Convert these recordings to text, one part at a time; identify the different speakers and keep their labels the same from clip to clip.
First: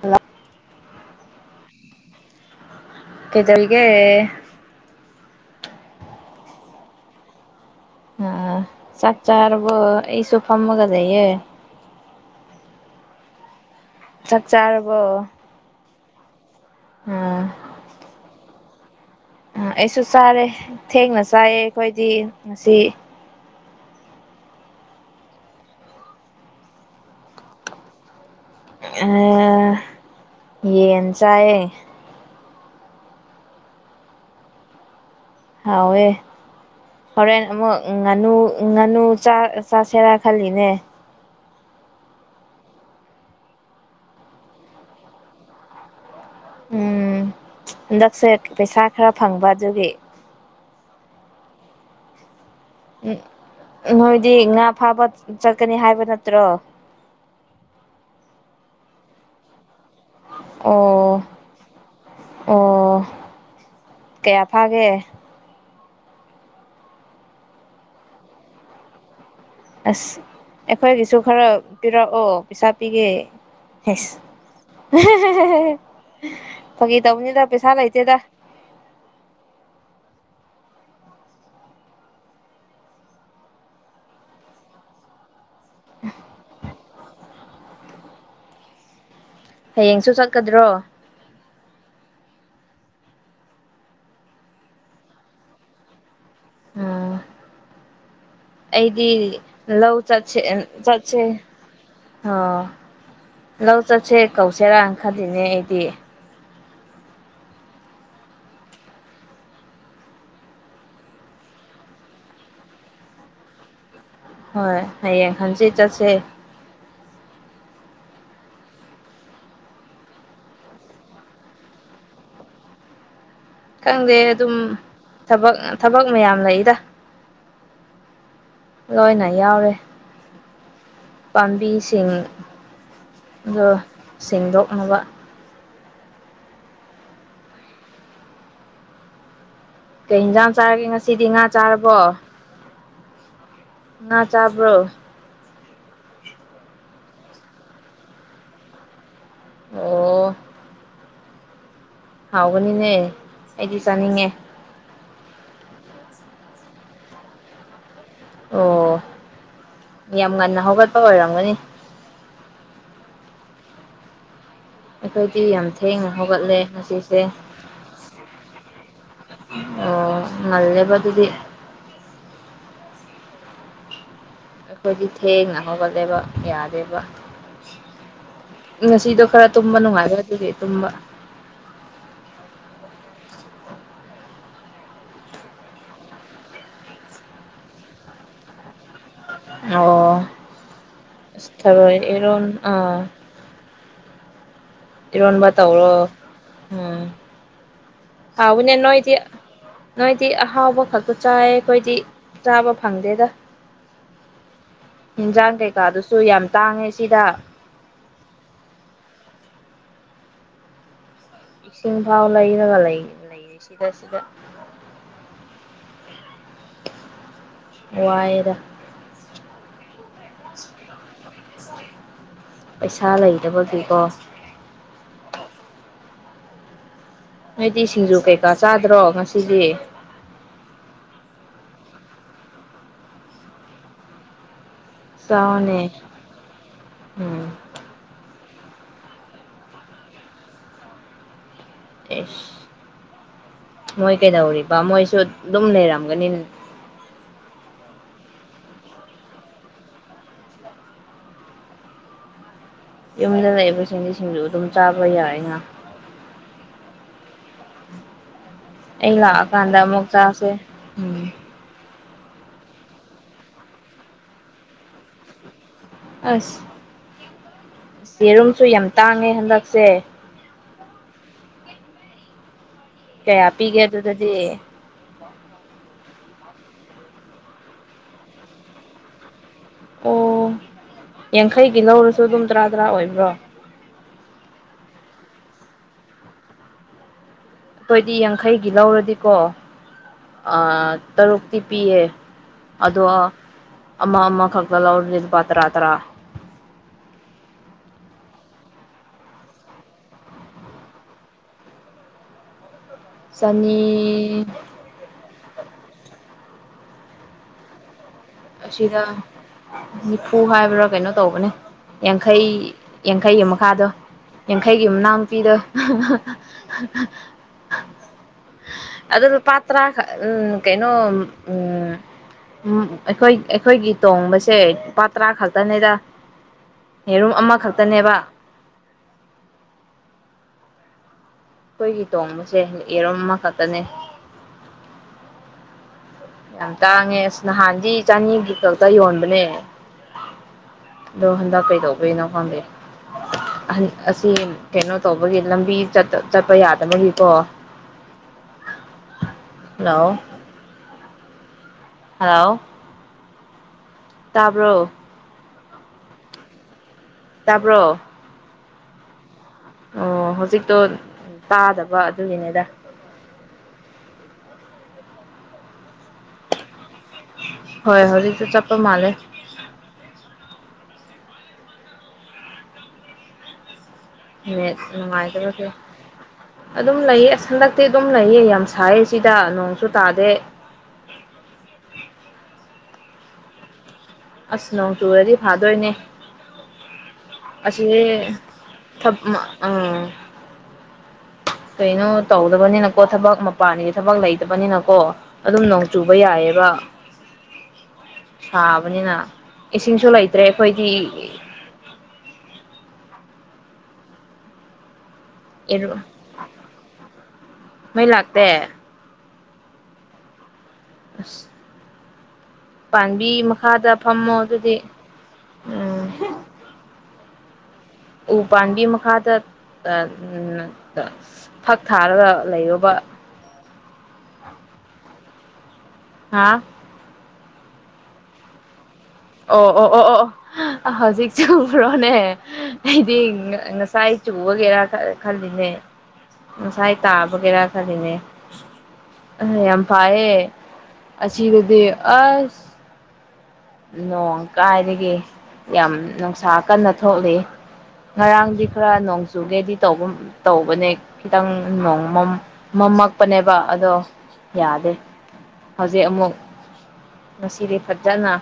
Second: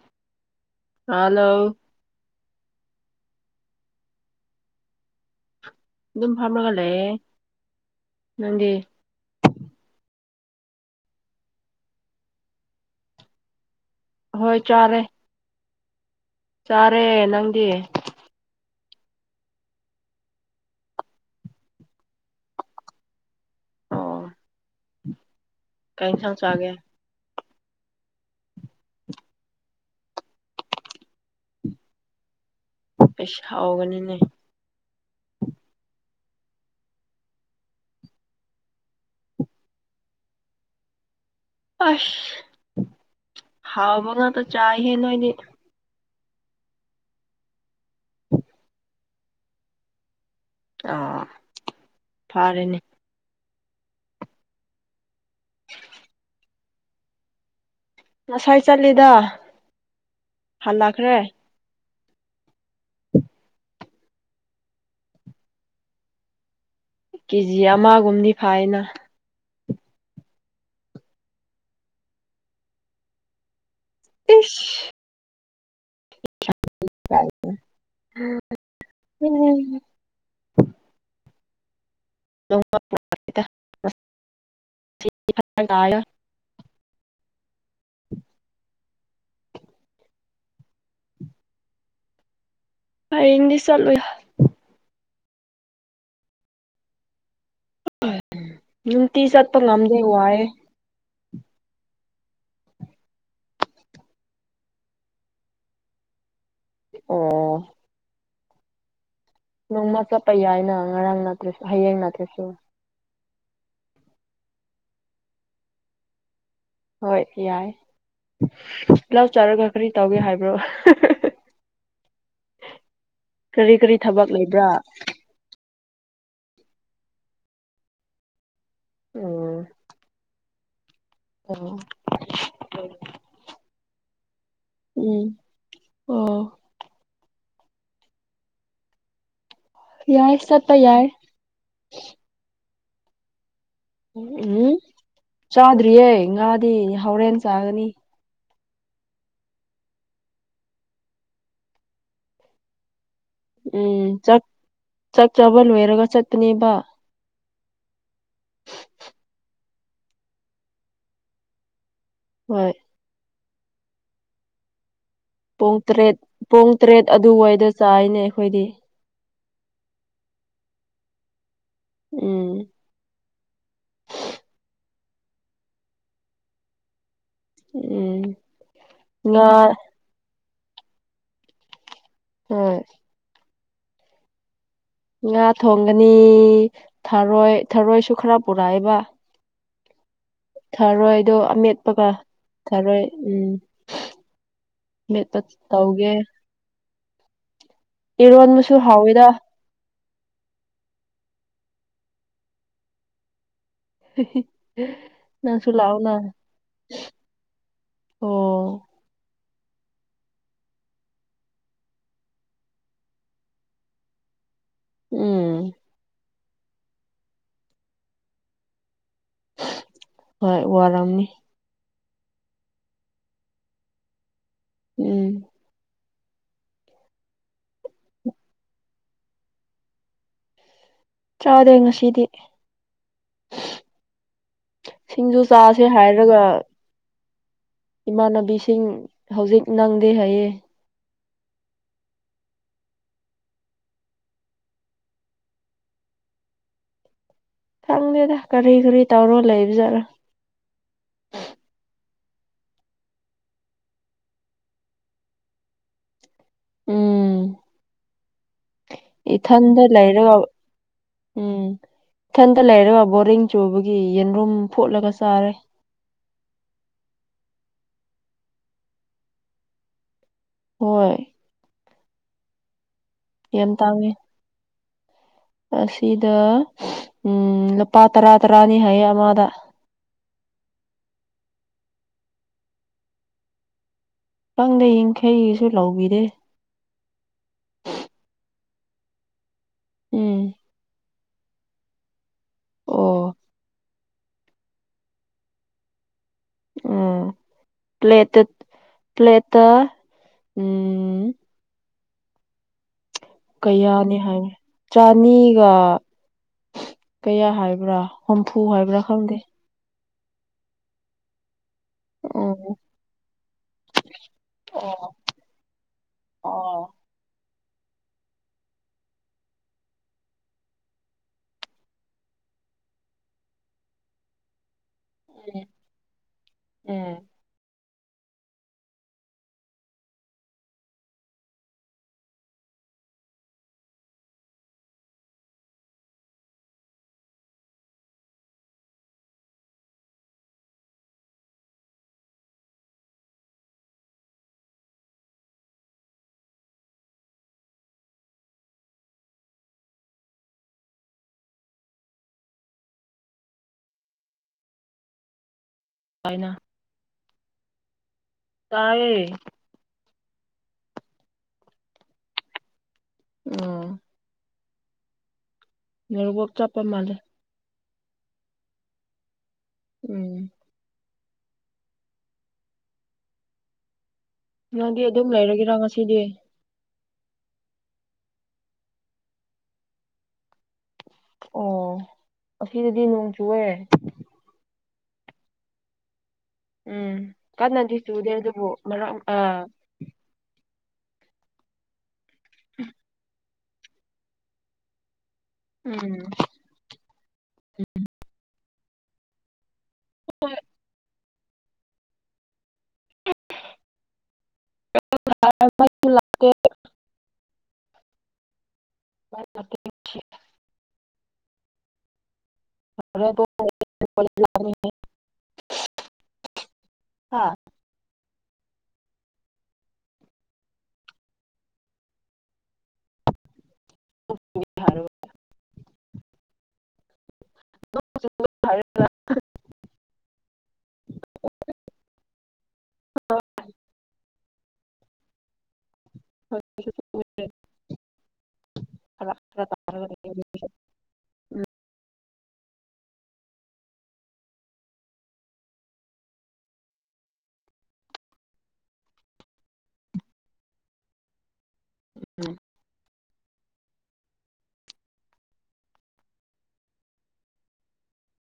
Speaker 1: Hello
Speaker 2: hello
Speaker 1: ꯀꯩꯗꯧꯔꯤꯒꯦ
Speaker 2: ꯑꯗꯨꯝ ꯐꯝꯕꯒ ꯂꯩꯌꯦ
Speaker 1: ꯑꯥ
Speaker 2: ꯅꯪꯗꯤ
Speaker 1: ꯆꯥꯛ ꯆꯥꯔꯕꯣ ꯑꯩꯁꯨ ꯐꯝꯃꯒ ꯂꯩꯌꯦ ꯆꯥꯛ
Speaker 2: ꯍꯣꯏ
Speaker 1: ꯆꯥꯔꯕꯣ
Speaker 2: ꯆꯥꯔꯦ ꯆꯥꯔꯦ
Speaker 1: ꯑ
Speaker 2: ꯅꯪꯗꯤ
Speaker 1: ꯎꯝ ꯑꯩꯁꯨ ꯆꯥꯔꯦ ꯊꯦꯡꯅ ꯆꯥꯏꯑꯦ ꯑꯩꯈꯣꯏꯗꯤ ꯉꯁꯤ
Speaker 2: ꯑꯣ ꯀꯩ ꯏꯟꯁꯥꯡ ꯆꯥꯒꯦ
Speaker 1: ꯑ ꯌꯦꯟ ꯆꯥꯏꯌꯦ
Speaker 2: ꯑꯩ ꯁꯥꯎꯒꯅꯤꯅꯦ
Speaker 1: ꯍꯥꯎꯋꯦ ꯍꯣꯔꯦꯟ ꯑꯃꯨꯛ ꯉꯥꯅꯨ ꯉꯥꯅꯨ ꯆꯥ ꯆꯥꯁꯦꯔꯥ ꯈꯜꯂꯤꯅꯦ
Speaker 2: ꯑꯁ ꯍꯥꯎꯕ ꯉꯥꯛꯇ ꯆꯥꯏꯍꯦ ꯅꯣꯏꯗꯤ
Speaker 1: ꯎꯝ ꯍꯟꯗꯛꯁꯦ ꯄꯩꯁꯥ ꯈꯔ ꯐꯪꯕ ꯑꯗꯨꯒꯤ
Speaker 2: ꯑꯣ ꯐꯥꯔꯦꯅꯦ
Speaker 1: ꯅꯣꯏꯗꯤ ꯉꯥ ꯐꯥꯕ ꯆꯠꯀꯅꯤ ꯍꯥꯏꯕ ꯅꯠꯇ꯭ꯔꯣ
Speaker 2: ꯉꯁꯥꯏ ꯆꯠꯂꯦꯗ ꯍꯜꯂꯛꯈ꯭ꯔꯦ
Speaker 1: ꯑꯣ ꯑꯣ ꯀꯌꯥ ꯐꯥꯒꯦ
Speaker 2: ꯀꯦꯖꯤ ꯑꯃꯒꯨꯝꯅꯤ ꯐꯥꯏꯅ
Speaker 1: ꯑꯁ ꯑꯩꯈꯣꯏꯒꯤꯁꯨ ꯈꯔ ꯄꯤꯔꯛꯑꯣ ꯄꯩꯁꯥ ꯄꯤꯒꯦ ꯍꯦꯁ
Speaker 2: ꯏꯁ
Speaker 1: ꯑꯍꯦꯍꯦꯍꯦ ꯐꯥꯒꯤ ꯇꯧꯅꯤꯗ ꯄꯩꯁꯥ ꯂꯩꯇꯦꯗ
Speaker 2: ꯑꯟꯏꯟꯇꯦꯜꯂꯤꯖꯦꯕꯜ ꯑꯟꯏꯟꯇꯦꯜꯂꯤꯖꯦꯕꯜ ꯑꯟꯑꯣꯗꯤꯕꯜ
Speaker 1: ꯍꯌꯦꯡꯁꯨ ꯆꯠꯀꯗ꯭ꯔꯣ
Speaker 2: ꯍꯥꯌꯦꯡꯗꯤ ꯆꯠꯂꯣꯏ
Speaker 1: ꯎꯝ ꯑꯩꯗꯤ
Speaker 2: ꯅꯨꯡꯇꯤ ꯆꯠꯄ
Speaker 1: ꯂꯧ
Speaker 2: ꯉꯝꯗꯦ
Speaker 1: ꯆꯠꯁꯦ
Speaker 2: ꯋꯥꯏꯑꯦ
Speaker 1: ꯑꯦ ꯆꯠ ꯁꯦ ꯑ ꯂꯧ ꯆꯠꯁꯦ ꯀꯧꯁꯦꯔꯥ ꯈꯜꯂꯤꯅꯦ ꯑꯩꯗꯤ꯫
Speaker 2: ꯑꯣ ꯅꯣꯡꯃ ꯆꯠꯄ ꯌꯥꯏꯅ ꯉꯔꯥꯡ ꯅꯠꯇ꯭ꯔꯁꯨ ꯍꯌꯦꯡ ꯅꯠꯇ꯭ꯔꯁꯨ
Speaker 1: ꯍꯣꯏ ꯍꯌꯦꯡ ꯈꯟꯁꯦ ꯆꯠꯁꯦ
Speaker 2: ꯍꯣꯏ ꯌꯥꯏ ꯂꯞ ꯆꯥꯔꯒ ꯀꯔꯤ ꯇꯧꯒꯦ ꯍꯥꯏꯕ꯭ꯔꯣ ꯀꯔꯤ ꯀꯔꯤ
Speaker 1: ꯈꯪꯗꯦ
Speaker 2: ꯊꯕꯛ
Speaker 1: ꯑꯗꯨꯝ
Speaker 2: ꯂꯩꯕ꯭ꯔꯥ
Speaker 1: ꯊꯕꯛ ꯃꯌꯥꯝ ꯂꯩꯗ ꯂꯣꯏꯅ ꯌꯥꯎꯔꯦ
Speaker 2: ꯑꯣ
Speaker 1: ꯄꯥꯝꯕꯤꯁꯤꯡꯗ ꯁꯦꯡꯗꯣꯛꯅꯕ
Speaker 2: ꯎꯝ ꯑꯣ
Speaker 1: ꯀꯩ
Speaker 2: ꯌꯥꯏ
Speaker 1: ꯌꯦꯟꯖꯥꯡ
Speaker 2: ꯆꯠꯄ
Speaker 1: ꯆꯥꯔꯒꯦ
Speaker 2: ꯌꯥꯏ
Speaker 1: ꯉꯁꯤꯗꯤ ꯉꯥ ꯆꯥꯔꯕꯣ ꯉ
Speaker 2: ꯎꯝ
Speaker 1: ꯆꯥꯕ꯭ꯔꯣ
Speaker 2: ꯆꯥꯗ꯭ꯔꯤꯌꯦ ꯉꯥꯗꯤ ꯍꯣꯔꯦꯟ ꯆꯥꯒꯅꯤ
Speaker 1: ꯑꯣ ꯍꯥꯎꯒꯅꯤꯅꯦ ꯑꯩꯗꯤ
Speaker 2: ꯎꯝ
Speaker 1: ꯆꯥꯅꯤꯡꯉꯦ
Speaker 2: ꯆꯥꯛ ꯆꯥꯛ ꯆꯥꯕ ꯂꯣꯏꯔꯒ ꯆꯠꯇꯄꯅꯦꯕ
Speaker 1: ꯑꯣ ꯌꯥꯝ ꯉꯟꯅ ꯍꯧꯒꯠꯄ ꯑꯣꯏꯔꯝꯒꯅꯤ
Speaker 2: ꯍꯣꯏ
Speaker 1: ꯑꯩꯈꯣꯏꯗꯤ ꯌꯥꯝ
Speaker 2: ꯄꯨꯡ
Speaker 1: ꯊꯦꯡꯅ
Speaker 2: ꯇꯔꯦꯠ
Speaker 1: ꯍꯧꯒꯠꯂꯦ
Speaker 2: ꯄꯨꯡ ꯇꯔꯦꯠ
Speaker 1: ꯉꯁꯤꯁꯦ
Speaker 2: ꯑꯗꯨꯋꯥꯏꯗ ꯆꯥꯏꯅꯦ ꯑꯩꯈꯣꯏꯗꯤ
Speaker 1: ꯑꯣ ꯉꯜꯂꯦꯕꯥ ꯑꯗꯨꯗꯤ
Speaker 2: ꯎꯝ
Speaker 1: ꯑꯩꯈꯣꯏꯗꯤ ꯊꯦꯡꯅ ꯍꯧꯒꯠꯂꯦꯕ ꯌꯥꯗꯦꯕ
Speaker 2: ꯎꯝ
Speaker 1: ꯉꯁꯤꯗꯣ
Speaker 2: ꯉꯥ
Speaker 1: ꯈꯔ ꯇꯨꯝꯕ ꯅꯨꯡꯉꯥꯏꯔ ꯑꯗꯨꯗꯤ ꯇꯨꯝꯕ
Speaker 2: ꯍ ꯉꯥ ꯊꯣꯡꯒꯅꯤ ꯊꯔꯣꯏ ꯊꯥꯔꯣꯏꯁꯨ ꯈꯔ ꯄꯨꯔꯛꯑꯕ
Speaker 1: ꯑꯣꯔꯣ
Speaker 2: ꯑꯃꯦꯠꯄꯒ
Speaker 1: ꯑꯦꯔꯣꯝ ꯑ
Speaker 2: ꯊꯔꯣꯏ ꯎꯝ ꯃꯦꯠꯄ
Speaker 1: ꯇꯔꯣꯟꯃ ꯇꯧꯔꯣ
Speaker 2: ꯇꯧꯒꯦ
Speaker 1: ꯎꯝ ꯍꯥꯎꯕꯅꯦ
Speaker 2: ꯏꯔꯣꯟꯕꯁꯨ
Speaker 1: ꯅꯣꯏꯗꯤ
Speaker 2: ꯍꯥꯎꯋꯤꯗ
Speaker 1: ꯅꯣꯏꯗꯤ ꯍꯥꯎꯕ ꯐ ꯆꯥꯏ ꯑꯩꯈꯣꯏꯗꯤ ꯆꯥꯕ ꯐꯪꯗꯦꯗ ꯌꯦꯟꯖꯥꯡ
Speaker 2: ꯅꯪꯁꯨ ꯂꯥꯛꯑꯣꯅ
Speaker 1: ꯀꯩꯀꯥꯗꯨꯁꯨ ꯌꯥꯝ ꯇꯥꯡꯉꯦ ꯁꯤꯗ
Speaker 2: ꯑꯣ
Speaker 1: ꯏꯁꯤꯡ ꯐꯥꯎ ꯂꯩꯔꯒ ꯂꯩꯔꯤ ꯁꯤꯗ ꯁꯤꯗ
Speaker 2: ꯎꯝ
Speaker 1: ꯋꯥꯏꯔ
Speaker 2: ꯍꯣꯏ ꯑꯔꯝꯅꯤ
Speaker 1: ꯄꯩꯁꯥ ꯂꯩꯗꯕꯒꯤꯀꯣ
Speaker 2: ꯎꯝ
Speaker 1: ꯅꯗꯤ ꯁꯤꯡꯖꯨ ꯀꯩꯀꯥ ꯆꯥꯗ꯭ꯔꯣ ꯉꯁꯤꯗꯤ
Speaker 2: ꯆꯥꯗꯦ ꯉꯁꯤꯗꯤ ꯁꯤꯡꯖꯨ
Speaker 1: ꯆꯥꯎꯅꯦ
Speaker 2: ꯆꯥꯁꯦ ꯍꯥꯏꯔꯒ
Speaker 1: ꯎꯝ
Speaker 2: ꯏꯃꯥꯟꯅꯕꯤꯁꯤꯡ ꯍꯧꯖꯤꯛ ꯅꯪꯗꯦ ꯍꯥꯏꯌꯦ
Speaker 1: ꯑꯦꯐ ꯃꯣꯏ ꯀꯩꯗꯧꯔꯤꯕ ꯃꯣꯏꯁꯨ ꯑꯗꯨꯝ ꯂꯩꯔꯝꯒꯅꯤ
Speaker 2: ꯈꯪꯗꯦꯗ ꯀꯔꯤ ꯀꯔꯤ ꯇꯧꯔꯣ ꯂꯩꯕꯖꯥꯔ
Speaker 1: ꯌꯨꯝꯗ ꯂꯩꯕ ꯆꯦꯟꯗꯤꯁꯤꯡꯁꯨ ꯑꯗꯨꯝ ꯆꯥꯕ ꯌꯥꯏ ꯉꯥ
Speaker 2: ꯎꯝ
Speaker 1: ꯑꯩ ꯂꯥꯛꯑꯀꯥꯟꯗ
Speaker 2: ꯏꯊꯟꯗ
Speaker 1: ꯑꯃꯨꯛ
Speaker 2: ꯂꯩꯔꯒ
Speaker 1: ꯆꯥꯁꯦ
Speaker 2: ꯎꯝ ꯏꯊꯟꯇ ꯂꯩꯔꯒ ꯕꯣꯔꯤꯡ ꯆꯨꯕꯒꯤ ꯌꯦꯟꯔꯨꯝ ꯐꯨꯠꯂꯒ ꯆꯥꯔꯦ
Speaker 1: ꯑꯁ ꯌꯦꯦꯔꯨꯝꯁꯨ ꯌꯥꯝ ꯇꯥꯡꯉꯦ ꯍꯟꯗꯛꯁꯦ
Speaker 2: ꯍꯣꯏ
Speaker 1: ꯀꯌꯥ
Speaker 2: ꯌꯥꯝ
Speaker 1: ꯄꯤꯒꯦ
Speaker 2: ꯇꯥꯡꯉꯦ
Speaker 1: ꯑꯗꯨꯗꯗꯤ
Speaker 2: ꯑꯁꯤꯗ ꯎꯝ ꯂꯨꯄꯥ ꯇꯔꯥ ꯇꯔꯥꯅꯤ ꯍꯥꯏꯌꯦ ꯑꯃꯗ
Speaker 1: ꯑꯣ ꯌꯥꯡꯈꯩꯒꯤ ꯂꯧꯔꯁꯨ ꯑꯗꯨꯝ ꯇꯔꯥ ꯇꯔꯥ ꯑꯣꯏꯕ꯭ꯔꯣ
Speaker 2: ꯅꯪꯗ ꯌꯥꯡꯈꯩꯁꯨ ꯂꯧꯕꯤꯔꯦ
Speaker 1: ꯑꯩꯣꯏꯗꯤ ꯌꯥꯡꯈꯩꯒꯤ ꯂꯧꯔꯗꯤꯀꯣ
Speaker 2: ꯎꯝ
Speaker 1: ꯇꯔꯨꯛꯇꯤ ꯄꯤꯌꯦ ꯑꯗꯣ
Speaker 2: ꯑꯣ
Speaker 1: ꯑꯃ ꯑꯃ ꯈꯛꯇ ꯂꯧꯔꯦ ꯂꯨꯄꯥ ꯇꯔꯥ ꯇꯔꯥ
Speaker 2: ꯑꯥ ꯄ꯭ꯂꯦꯇ ꯄ꯭ꯂꯦꯇ ꯎꯝ ꯀꯌꯥꯅꯤ ꯍꯥꯏ
Speaker 1: ꯆꯅꯤ
Speaker 2: ꯆꯥꯅꯤ ꯀꯌꯥ ꯍꯥꯏꯕ꯭ꯔꯥ ꯍꯨꯝꯐꯨ ꯍꯥꯏꯕ꯭ꯔꯥ
Speaker 1: ꯑꯁꯤꯗ
Speaker 2: ꯈꯪꯗꯦ
Speaker 1: ꯅꯤꯐꯨ ꯍꯥꯏꯕ꯭ꯔꯥ ꯀꯩꯅꯣ ꯇꯧꯕꯅꯦ ꯌꯥꯡꯈꯩ
Speaker 2: ꯎꯝ
Speaker 1: ꯌꯥꯡꯈꯩ ꯃꯈꯥꯗꯣ ꯌꯥꯡꯈꯩꯒꯤ ꯑꯃꯅꯥ
Speaker 2: ꯑꯣ
Speaker 1: ꯑꯃꯨꯛ ꯄꯤꯗ
Speaker 2: ꯑꯣ [unintelligible] [inaudible]
Speaker 1: ꯑ ꯄꯥ ꯎꯝ ꯀꯩꯅꯣ ꯎꯝ ꯑꯩꯈꯣꯏ ꯑꯩꯈꯣꯏꯒꯤ ꯇꯣꯡꯕꯁꯦ ꯂꯨꯄꯥ ꯇꯔꯥ
Speaker 2: ꯎꯝ
Speaker 1: ꯈꯛꯇꯅꯤꯗ
Speaker 2: ꯎꯝ
Speaker 1: ꯌꯦꯔꯨꯝ ꯑꯃꯈꯛꯇ ꯟꯕ [inaudible] ꯑꯩꯈꯣꯏꯒꯤ ꯇꯣꯡꯕꯁꯦ ꯌꯦꯔꯣꯝ ꯑꯃꯈꯛꯇꯅꯦ ꯌꯥꯝ ꯇꯥꯡꯉꯦ ꯑꯁ ꯅꯍꯥꯟꯗꯤ ꯆꯅꯤꯒꯤ ꯈꯛꯇ ꯌꯣꯟꯕꯅꯦ ꯑꯗꯣ ꯍꯟꯗꯛ ꯀꯩꯗꯧꯕꯩꯅꯣ ꯈꯥꯟꯗ ꯑꯁꯤ ꯀꯩꯅꯣ ꯇꯧꯕꯒꯤ ꯂꯝꯕꯤ ꯆꯠꯄ ꯌꯥꯗꯕꯒꯤꯀꯣ
Speaker 2: ꯍ [unintelligible] [inaudible]
Speaker 1: ꯂꯑꯣ ꯍꯂꯣ ꯇꯥꯕ꯭ꯔꯣ
Speaker 2: ꯇꯥꯏꯅ
Speaker 1: ꯇꯄ꯭ꯔꯣ
Speaker 2: ꯇꯥꯋꯦ
Speaker 1: ꯑꯣ ꯍꯧꯖꯤꯛꯇꯣ ꯇꯥꯗꯕ ꯑꯗꯨꯒꯤꯅꯦꯗ
Speaker 2: ꯎꯃꯝ ꯅꯔꯕꯣꯛ ꯆꯠꯄ ꯃꯥꯜꯂꯦ
Speaker 1: ꯍꯣꯏ ꯍꯣꯏ ꯑꯗꯨꯗꯤ ꯆꯠꯄ ꯃꯥꯂꯦ
Speaker 2: ꯎꯝ ꯅꯪꯗꯤ ꯑꯗꯨꯝ
Speaker 1: ꯅꯨꯡꯉꯥꯏꯖꯕ
Speaker 2: ꯂꯩꯔꯒꯦꯔꯥ ꯉꯁꯤꯗꯤ
Speaker 1: ꯑꯗꯨꯝ ꯂꯩꯑ ꯍꯟꯗꯛꯇꯤ ꯑꯗꯨꯝ ꯂꯩꯑ ꯌꯥꯝ ꯁꯥꯏꯌꯦ ꯁꯤꯗ ꯅꯣꯡꯁꯨ ꯇꯥꯗꯦ
Speaker 2: ꯑꯣ ꯑꯁꯤꯗꯗꯤ ꯅꯣꯡ ꯆꯨ ꯑꯣꯏꯔꯦ
Speaker 1: ꯑꯁ ꯅꯣꯡ ꯇꯨꯔꯗꯤ ꯐꯥꯗꯣꯏꯅꯦ
Speaker 2: ꯎꯝ ꯀꯟꯅꯗꯤ
Speaker 1: ꯑꯁꯤꯁꯦ
Speaker 2: ꯆꯨꯗꯦ ꯑꯗꯨꯕꯨ
Speaker 1: ꯊ
Speaker 2: ꯃꯔꯛ ꯑꯥ
Speaker 1: ꯑꯝ ꯀꯩꯅꯣ ꯇꯧꯗꯕꯅꯤꯅꯀꯣ ꯊꯕꯛ ꯃꯄꯥꯟꯗꯤ ꯊꯕꯛ ꯂꯩꯇꯕꯅꯤꯅꯀꯣ ꯑꯗꯨꯝ ꯅꯣꯡ ꯆꯨꯕ
Speaker 2: ꯎꯝ
Speaker 1: ꯌꯥꯏꯑꯕ ꯁꯥꯕꯅꯤꯅ ꯏꯁꯤꯡꯁꯨ ꯂꯩꯇ꯭ꯔꯦ ꯑꯩꯈꯣꯏꯗꯤ ꯑꯦꯔ ꯃꯩ ꯂꯥꯛꯇꯦ
Speaker 2: ꯃꯇ
Speaker 1: ꯑꯁ ꯄꯥꯝꯕꯤ ꯃꯈꯥꯗ ꯐꯝꯃꯣ ꯑꯗꯨꯗꯤ ꯎꯝ
Speaker 2: ꯍꯥꯥ
Speaker 1: ꯎ ꯄꯥꯥꯟꯕꯤ ꯃꯈꯥꯗ ꯐꯛ ꯊꯥꯔꯒ ꯂꯩꯔꯨꯕ
Speaker 2: ꯊꯔ
Speaker 1: ꯍꯥꯥ
Speaker 2: [unintelligible] [inaudible]
Speaker 1: ꯑꯣ ꯑꯣ ꯑꯣ ꯑꯣ ꯑꯣ ꯍꯧꯖꯤꯛꯁꯨ ꯎ꯭ꯔꯣꯅꯦ ꯑꯩꯗꯤ ꯉꯁꯥꯏ ꯆꯨ ꯒꯦꯔ ꯈꯜꯂꯤꯅꯦ ꯉꯁꯥꯏꯥꯏꯇꯥ ꯒꯦꯔ ꯈꯜꯂꯤꯅꯦ ꯑ ꯌꯥꯝ ꯄꯥꯏꯌꯦ ꯑꯁꯤꯗꯗꯤ ꯑꯁ ꯅꯣꯡ ꯀꯥꯏꯗꯒꯤ ꯌꯥꯝ ꯅꯨꯡꯁꯥ ꯀꯟꯅ ꯊꯣꯛꯂꯤ ꯉꯔꯥꯡꯗꯤ ꯈꯔ ꯅꯣꯡ ꯆꯨꯒꯦꯗꯤ ꯇꯧꯕ ꯇꯧꯕꯅꯦ ꯈꯤꯇꯪ [unintelligible] ꯄꯅꯦꯕ ꯑꯗꯣ ꯌꯥꯗꯦ ꯍꯧꯖꯤꯛ ꯑꯃꯨꯛ ꯉꯁꯤꯗꯤ ꯐꯖꯅ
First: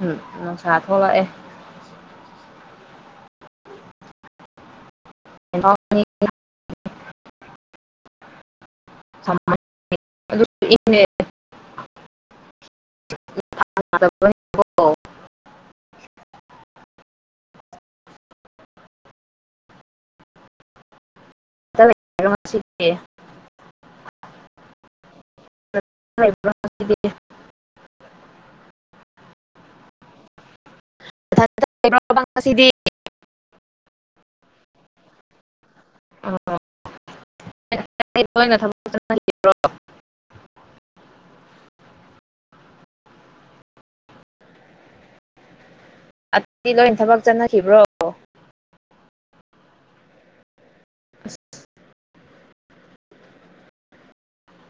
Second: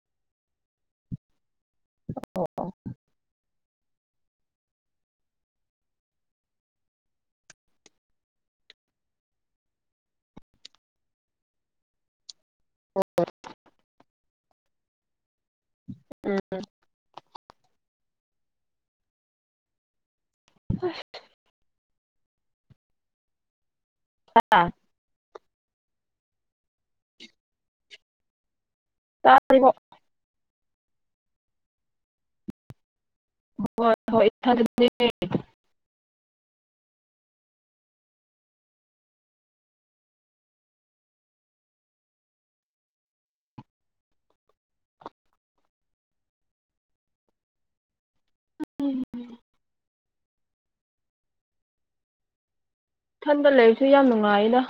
Speaker 1: ꯎꯝ ꯅꯨꯡꯁꯥ ꯊꯣꯛꯂꯛꯑꯦ
Speaker 2: ꯑꯣ ꯑꯣ
Speaker 1: [unintelligible] [unintelligible]
Speaker 2: [unintelligible] ꯑꯁ
Speaker 1: [unintelligible]
Speaker 2: [unintelligible]
Speaker 1: [unintelligible]
Speaker 2: [unintelligible]
Speaker 1: [unintelligible]
Speaker 2: [unintelligible]
Speaker 1: [unintelligible] ꯂꯣꯏꯅ ꯊꯕꯛ ꯆꯠꯅ ꯈꯤꯕꯣ ꯑꯗꯨꯗꯤ ꯂꯣꯏ ꯊꯕꯛ ꯆꯠꯅꯈꯤꯕ꯭ꯔꯣ
Speaker 2: ꯏꯊꯟꯗ ꯂꯩꯔꯁꯨ ꯌꯥꯝ ꯅꯨꯡꯉꯥꯏꯅ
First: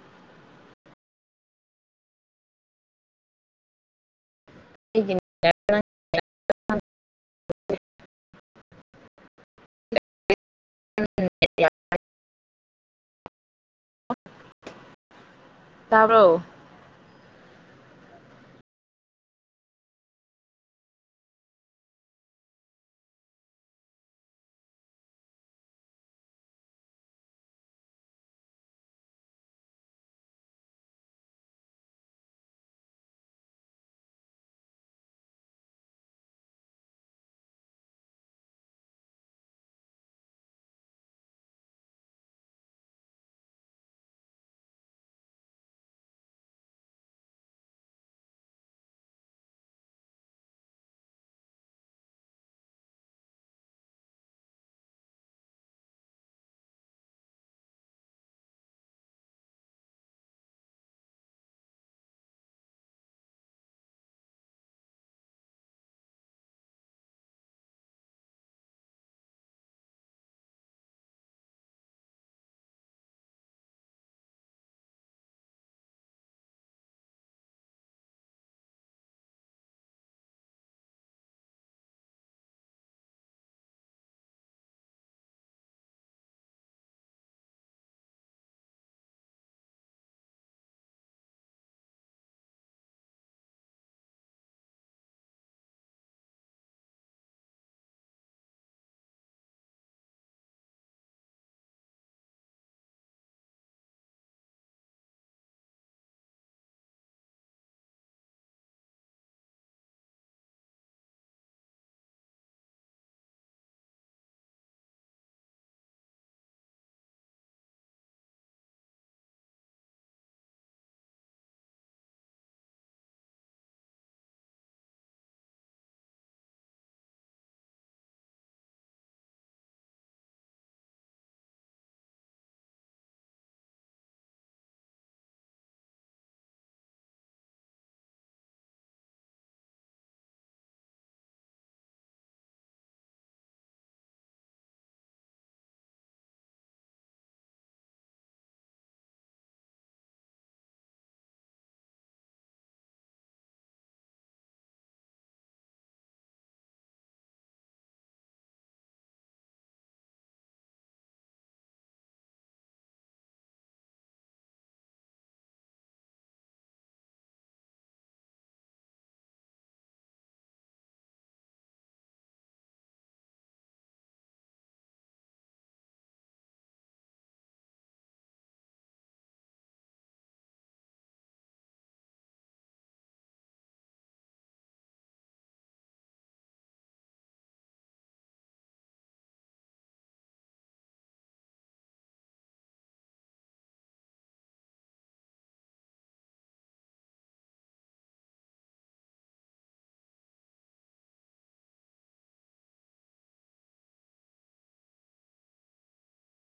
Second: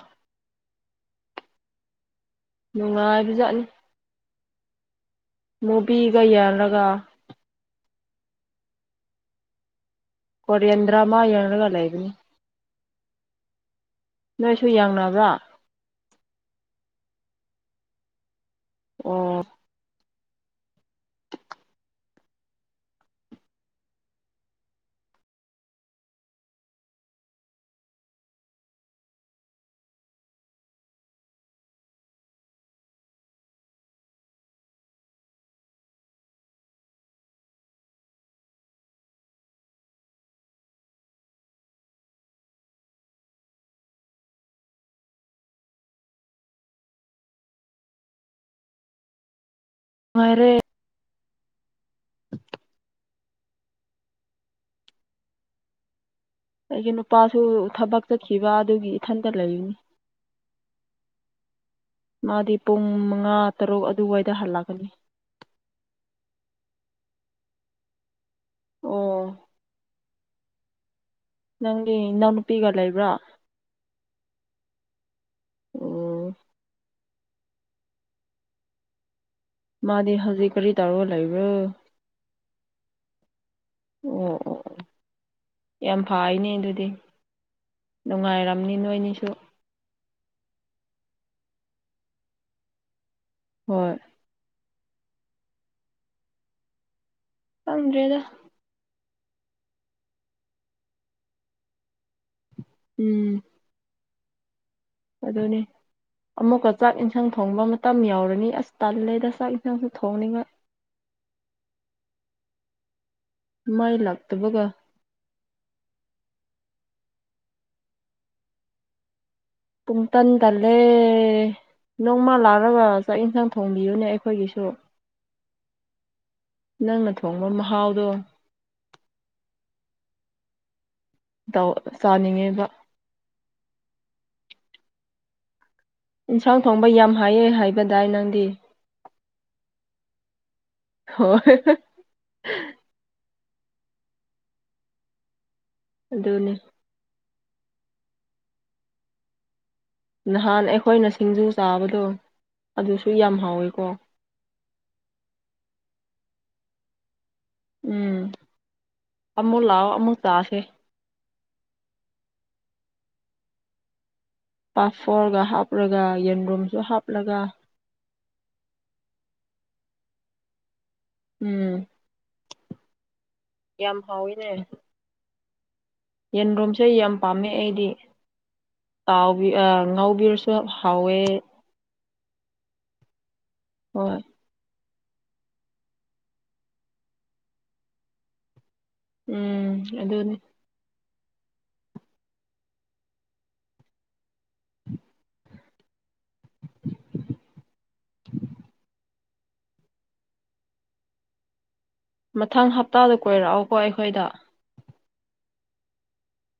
Speaker 2: ꯅꯨꯡꯉꯥꯏꯕꯖꯥꯠꯂꯤ
Speaker 1: ꯑꯩꯒꯤ
Speaker 2: ꯃꯨꯕꯤꯒ ꯌꯥꯜꯂꯒ ꯀꯣꯔꯤꯌꯟ ꯗ꯭ꯔꯥꯃ ꯌꯦꯡꯂꯒꯥ ꯂꯩꯕꯅꯤ ꯅꯣꯏꯁꯨ ꯌꯥꯡꯅꯕ꯭ꯔꯥ
Speaker 1: ꯇꯥꯕ꯭ꯔꯣ
Speaker 2: ꯑꯣ ꯋꯔꯦ ꯑꯩꯒꯤ ꯅꯨꯄꯥꯁꯨ ꯊꯕꯛ ꯆꯠꯈꯤꯕ ꯑꯗꯨꯒꯤ ꯏꯊꯟꯇ ꯂꯩꯔꯤꯅꯤ ꯃꯥꯗꯤ ꯄꯨꯡ ꯃꯉꯥ ꯇꯔꯨꯛ ꯑꯗꯨꯋꯥꯏꯗ ꯍꯜꯂꯛꯀꯅꯤ ꯑꯣ ꯅꯪꯒꯤ ꯏꯅꯥꯎꯅꯨꯄꯤꯒ ꯂꯩꯕ꯭ꯔꯥ ꯑꯣ ꯃꯥꯗꯤ ꯍꯧꯖꯤꯛ ꯀꯔꯤ ꯇꯔꯒ ꯂꯩꯕ꯭ꯔꯣ ꯑꯣ ꯑꯣ ꯑꯣ ꯌꯥꯝ ꯐꯥꯏꯅꯦ ꯑꯗꯨꯗꯤ ꯅꯨꯡꯉꯥꯏꯔꯝꯅꯤ ꯅꯣꯏꯅꯤꯁꯨ ꯍꯣꯏ ꯈꯪꯗ꯭ꯔꯦꯗ ꯎꯝ ꯑꯗꯣꯅꯦ ꯑꯃꯨꯛꯀ ꯆꯥꯛ ꯏꯟꯁꯥꯡ ꯊꯣꯡꯕ ꯃꯇꯝ ꯌꯧꯔꯅꯤ ꯑꯁ ꯇꯜꯂꯦꯗ ꯆꯥꯛ ꯌꯦꯟꯁꯥꯡꯁꯨ ꯊꯣꯡꯅꯤꯡꯉꯥꯏ [inaudible] ꯃꯥꯏ ꯂꯥꯛꯇꯕꯒ ꯄꯨꯡ ꯇꯟ ꯇꯜꯂꯦ ꯅꯣꯡꯃ ꯂꯥꯛꯂꯒ ꯆꯥꯛ ꯏꯟꯁꯥꯡ ꯊꯣꯡꯕꯤꯌꯨꯅꯦ ꯑꯩꯈꯣꯏꯒꯤꯁꯨ ꯅꯪꯅ ꯊꯣꯡꯕ ꯃꯍꯥꯎꯗꯣ ꯆꯥꯅꯤꯡꯉꯤꯕ ꯌꯦꯟꯁꯥꯡ ꯊꯣꯡꯕ ꯌꯥꯝ ꯍꯥꯏꯑꯦ ꯍꯥꯏꯕꯗꯥꯏ ꯅꯪꯗꯤ ꯍꯣꯏ ꯑꯗꯨꯅꯦ ꯅꯍꯥꯟ ꯑꯩꯈꯣꯏꯅ ꯁꯤꯡꯖꯨ ꯆꯥꯕꯗꯣ ꯑꯗꯨꯁꯨ ꯌꯥꯝ ꯍꯥꯎꯋꯤꯀꯣ ꯎꯝ ꯑꯃꯨꯛ ꯂꯥꯛꯑꯣ ꯑꯃꯨꯛ ꯆꯥꯥꯁꯦ ꯄꯥꯐꯣꯔꯒ ꯍꯥꯞꯂꯒ ꯌꯦꯟꯔꯨꯝꯁꯨ ꯍꯥꯞꯂꯒ ꯎꯝ ꯌꯥꯝ ꯍꯥꯎꯋꯤꯅꯦ ꯌꯦꯟꯔꯣꯝꯁꯦ ꯌꯥꯝ ꯄꯥꯝꯃꯦ ꯑꯩꯗꯤ ꯇ ꯑ ꯉꯧꯕꯤꯔꯁꯨ ꯍꯥꯎꯋꯦ ꯍꯣꯏ ꯎꯝ ꯑꯗꯨꯗꯅꯤ ꯃꯊꯪ ꯍꯞꯇꯥꯗ ꯀꯣꯏꯔꯛꯑꯣꯀꯣ ꯑꯩꯈꯣꯏꯗ